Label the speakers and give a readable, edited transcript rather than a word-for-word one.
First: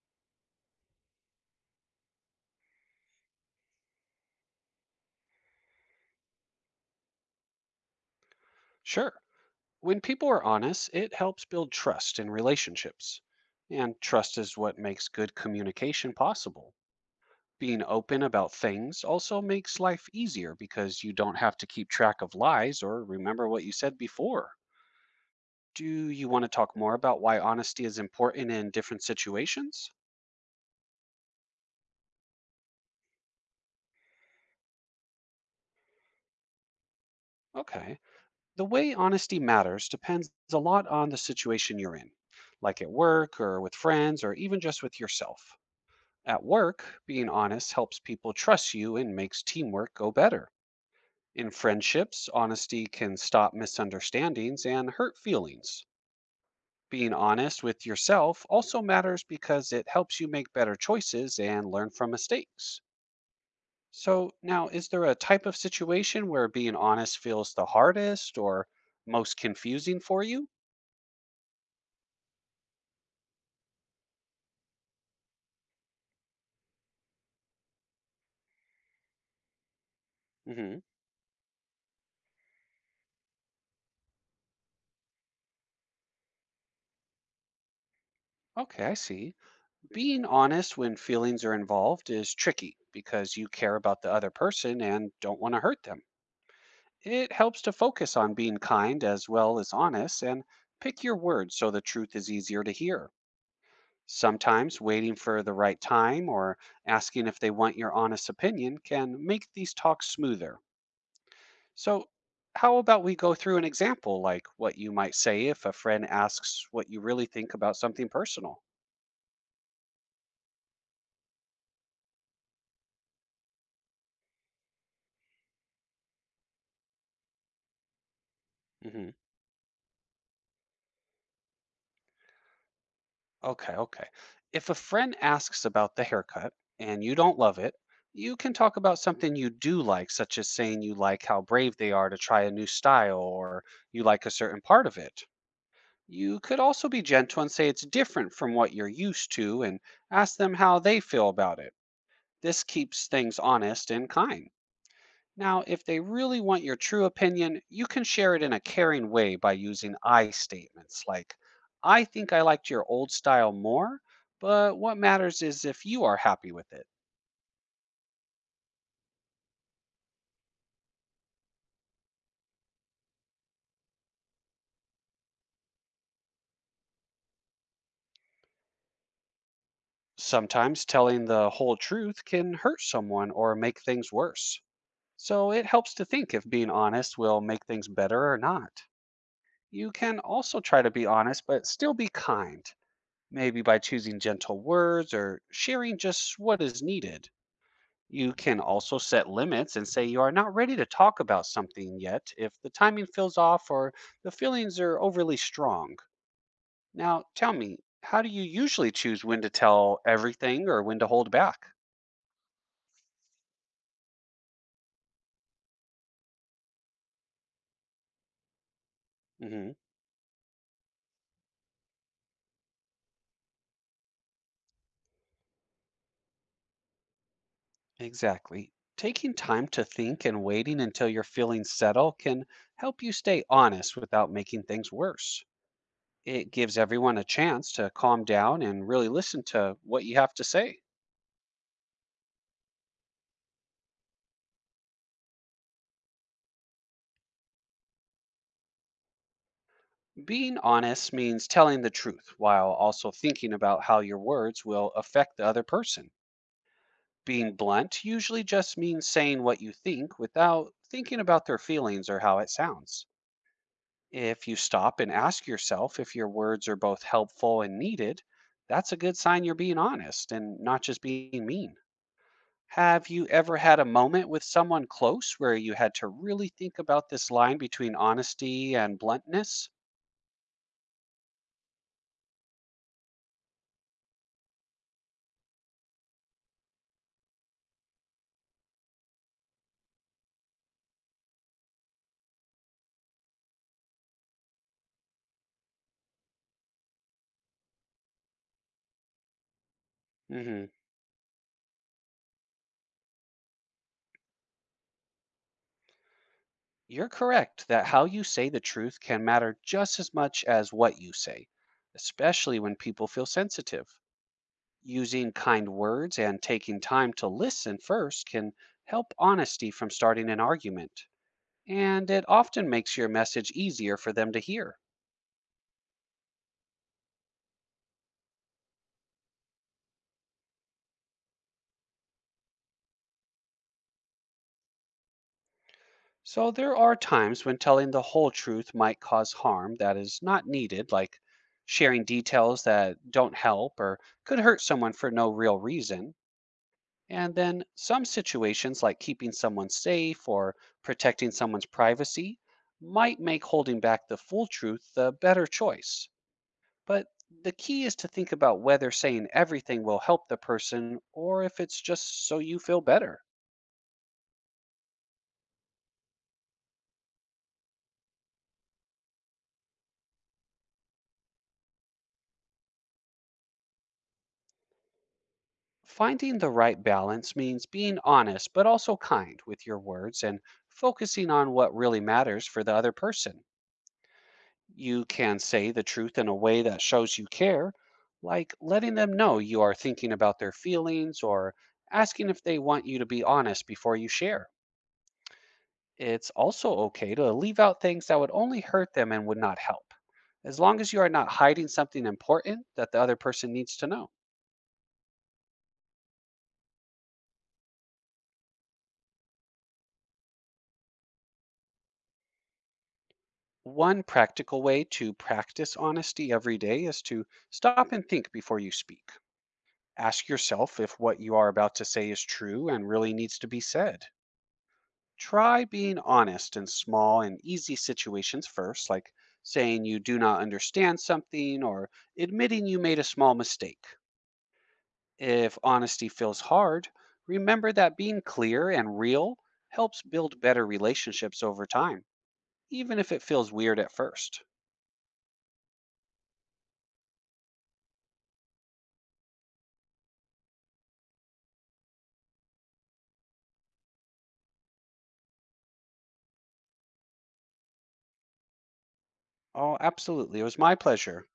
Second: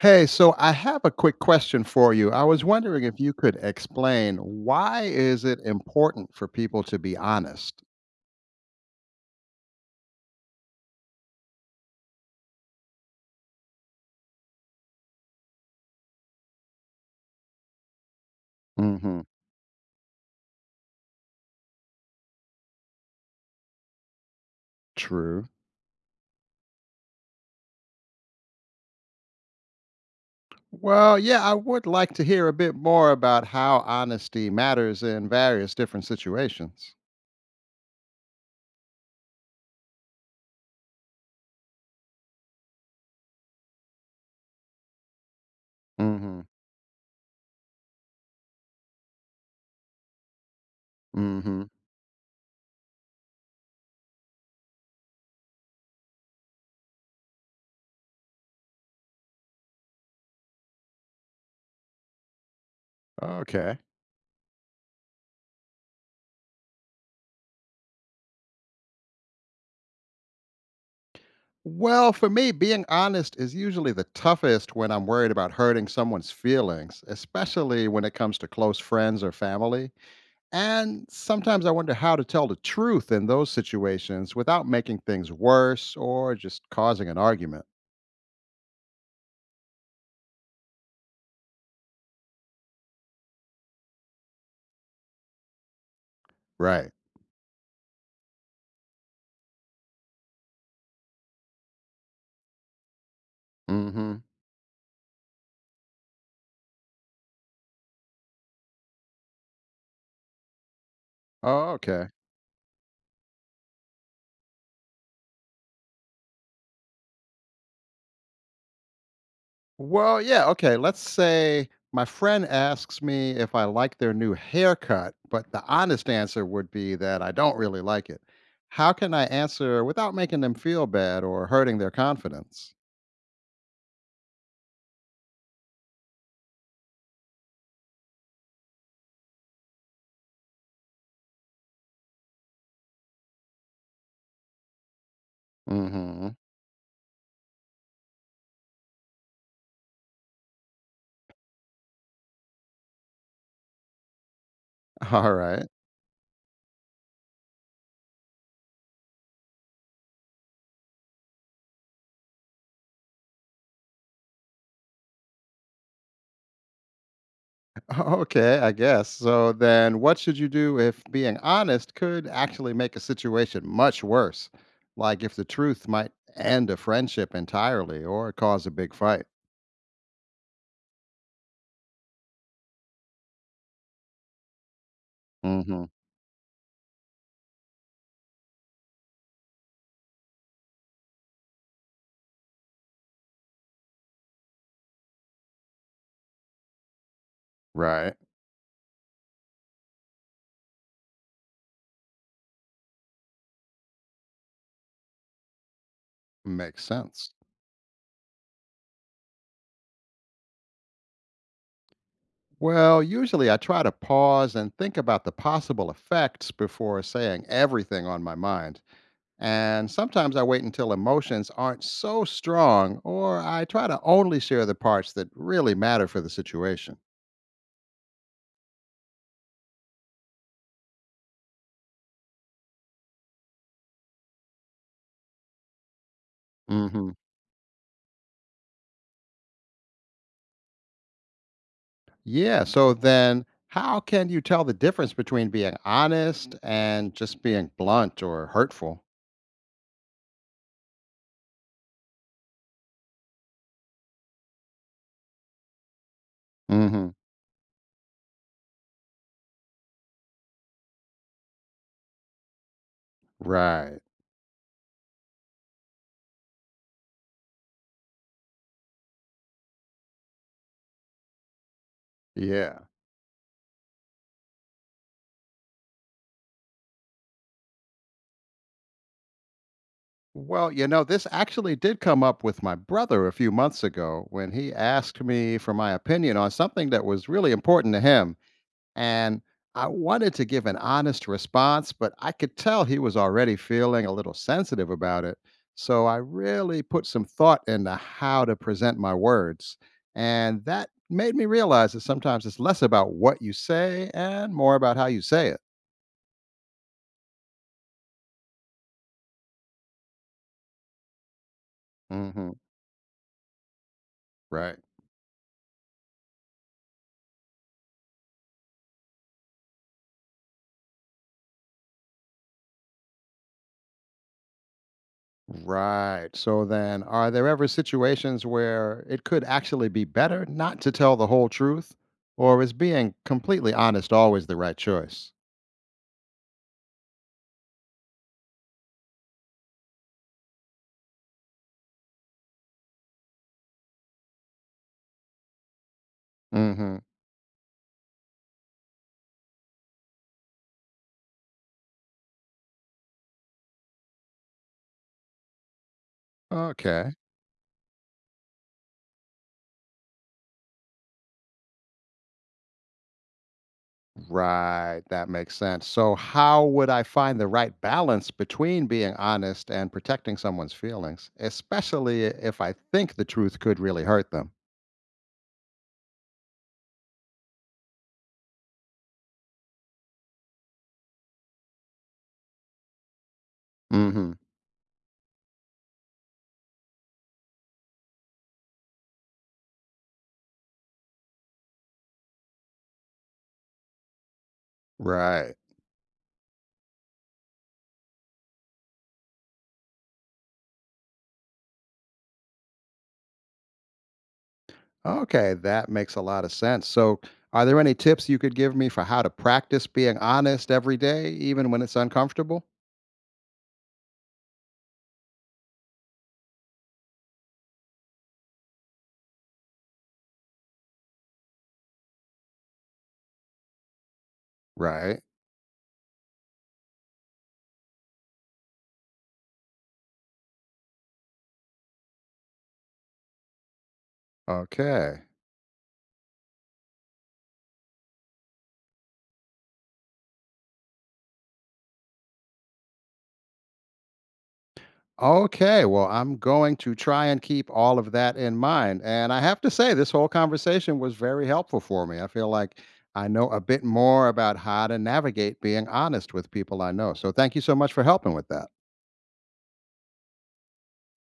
Speaker 1: Hey, so I have a quick question for you. I was wondering if you could explain why is it important for people to be honest?
Speaker 2: Sure. When people are honest, it helps build trust in relationships. And trust is what makes good communication possible. Being open about things
Speaker 1: hmm
Speaker 2: also makes life easier because you don't have to keep track of lies or remember what you said before.
Speaker 1: True.
Speaker 2: Do you want to talk more about why honesty is important in different situations?
Speaker 1: Well, yeah, I would like to hear a bit more about how honesty matters in various different situations.
Speaker 2: Okay. The way honesty matters depends a lot on the situation you're in, like at work or with friends or even just with yourself.
Speaker 1: hmm
Speaker 2: At work, being honest helps people trust you and makes teamwork go better. In
Speaker 1: hmm
Speaker 2: friendships, honesty can stop misunderstandings and hurt feelings. Being honest with yourself also matters because it helps you make better choices and learn from mistakes.
Speaker 1: Okay.
Speaker 2: So, now, is there a type of situation where being honest feels the hardest or most confusing for you?
Speaker 1: Well, for me, being honest is usually the toughest when I'm worried about hurting someone's feelings, especially when it comes to close friends or family.
Speaker 2: Hmm.
Speaker 1: And sometimes I wonder how to tell the truth in those situations without making things worse or just causing an argument.
Speaker 2: Okay, I see. Being honest when feelings are involved is tricky because you care about the other person and don't want to hurt them.
Speaker 1: Right.
Speaker 2: It helps to focus on being kind as well as honest and pick your words so the truth is easier to hear.
Speaker 1: Mm hmm.
Speaker 2: Sometimes waiting for the right time or asking if they want your honest opinion can make these talks smoother.
Speaker 1: Oh, okay.
Speaker 2: So, how about we go through an example like what you might say if a friend asks what you really think about something personal?
Speaker 1: Well, yeah, okay. Let's say my friend asks me if I like their new haircut, but the honest answer would be that I don't really like it. How can
Speaker 2: Mhm.
Speaker 1: I answer without making them feel bad or hurting their confidence?
Speaker 2: Okay, okay. If a friend asks about the haircut and you don't love it, you can talk about something you do like, such as saying you like how brave they are to try a new style or you like a certain part of it.
Speaker 1: Mm-hmm.
Speaker 2: You could also be gentle and say it's different from what you're used to and ask them how they feel about it. This keeps things honest and kind.
Speaker 1: All
Speaker 2: Now,
Speaker 1: right.
Speaker 2: if they really want your true opinion, you can share it in a caring way by using I statements like, I think I liked your old style more, but what matters is if you are happy with it.
Speaker 1: Okay, I guess. So then what should you do if being honest could actually make a situation much worse? Like if the truth might end a friendship entirely or cause a big fight.
Speaker 2: Sometimes telling the whole truth can hurt someone or make things worse. So it
Speaker 1: hmm
Speaker 2: helps to think if being honest will make things better or not. You can also try to be honest, but still be kind, maybe by choosing gentle words or sharing just what is needed.
Speaker 1: Right.
Speaker 2: You can also set limits and say you are not ready to talk about something yet if the timing feels off or the feelings are overly strong.
Speaker 1: Makes
Speaker 2: Now,
Speaker 1: sense.
Speaker 2: tell me, how do you usually choose when to tell everything or when to hold back?
Speaker 1: Well, usually I try to pause and think about the possible effects before saying everything on my mind.
Speaker 2: Hmm.
Speaker 1: And sometimes I wait until emotions aren't so strong, or I try to only share the parts that really matter for the situation.
Speaker 2: Exactly. Taking time to think and waiting until your feelings settle can help you stay honest without making things worse. It gives everyone a chance to calm down and really listen to what you have to say.
Speaker 1: Yeah. So then, how can you tell the difference between being honest and just being blunt or hurtful?
Speaker 2: Being honest means telling the truth while also thinking about how your words will affect the other person.
Speaker 1: hmm
Speaker 2: Being blunt usually just means saying what you think without thinking about their feelings or how it sounds.
Speaker 1: Right.
Speaker 2: If you stop and ask yourself if your words are both helpful and needed, that's a good sign you're being honest and not just being mean.
Speaker 1: Yeah.
Speaker 2: Have you ever had a moment with someone close where you had to really think about this line between honesty and bluntness?
Speaker 1: Well, this actually did come up with my brother a few months ago when he asked me for my opinion on something that was really important to him. And I wanted to give an honest response, but I could tell he was already feeling a little sensitive about it. So I really put some thought into how to present my words. And
Speaker 2: Mhm.
Speaker 1: that made me realize that sometimes it's less about what you say and more about how you say it.
Speaker 2: You're correct that how you say the truth can matter just as much as what you say,
Speaker 1: hmm
Speaker 2: especially when people feel sensitive.
Speaker 1: Right.
Speaker 2: Using kind words and taking time to listen first can help honesty from starting an argument, and it often makes your message easier for them to hear.
Speaker 1: Right. So then, are there ever situations where it could actually be better not to tell the whole truth? Or is being completely honest always the right choice?
Speaker 2: So, there are times when telling the whole truth might cause harm that is not needed, like sharing details that don't help or could hurt someone for no real reason.
Speaker 1: Hmm.
Speaker 2: And then some situations like keeping someone safe or protecting someone's privacy might make holding back the full truth the better choice. But
Speaker 1: Okay.
Speaker 2: the key is to think about whether saying everything will help the person or if it's just so you feel better.
Speaker 1: Right, that makes sense. So, how would I find the right balance between being honest and protecting someone's feelings, especially if I think the truth could really hurt them?
Speaker 2: Finding the right balance means being honest but also kind with your words and focusing on what really matters for the other person.
Speaker 1: hmm
Speaker 2: You can say the truth in a way that shows you care, like letting them know you are thinking about their feelings or asking if they want you to be honest before you share.
Speaker 1: Right.
Speaker 2: It's also okay to leave out things that would only hurt them and would not help, as long as you are not hiding something important that the other person needs to know.
Speaker 1: Okay, that makes a lot of sense. So, are there any tips you could give me for how to practice being honest every day, even when it's uncomfortable?
Speaker 2: One practical way to practice honesty every day is to stop and think before you speak. Ask yourself if what you are about to say is true and really needs to be said.
Speaker 1: Right.
Speaker 2: Try being honest in small and easy situations first, like saying you do not understand something or admitting you made a small mistake.
Speaker 1: Okay.
Speaker 2: If honesty feels hard, remember that being clear and real helps build better relationships over time, even if it feels weird at first.
Speaker 1: Okay, well, I'm going to try and keep all of that in mind. And I have to say, this whole conversation was very helpful for me. I feel like I know a bit more about how to navigate being honest with people I know. So thank you so much for helping with that.
Speaker 2: Oh, absolutely. It was my pleasure.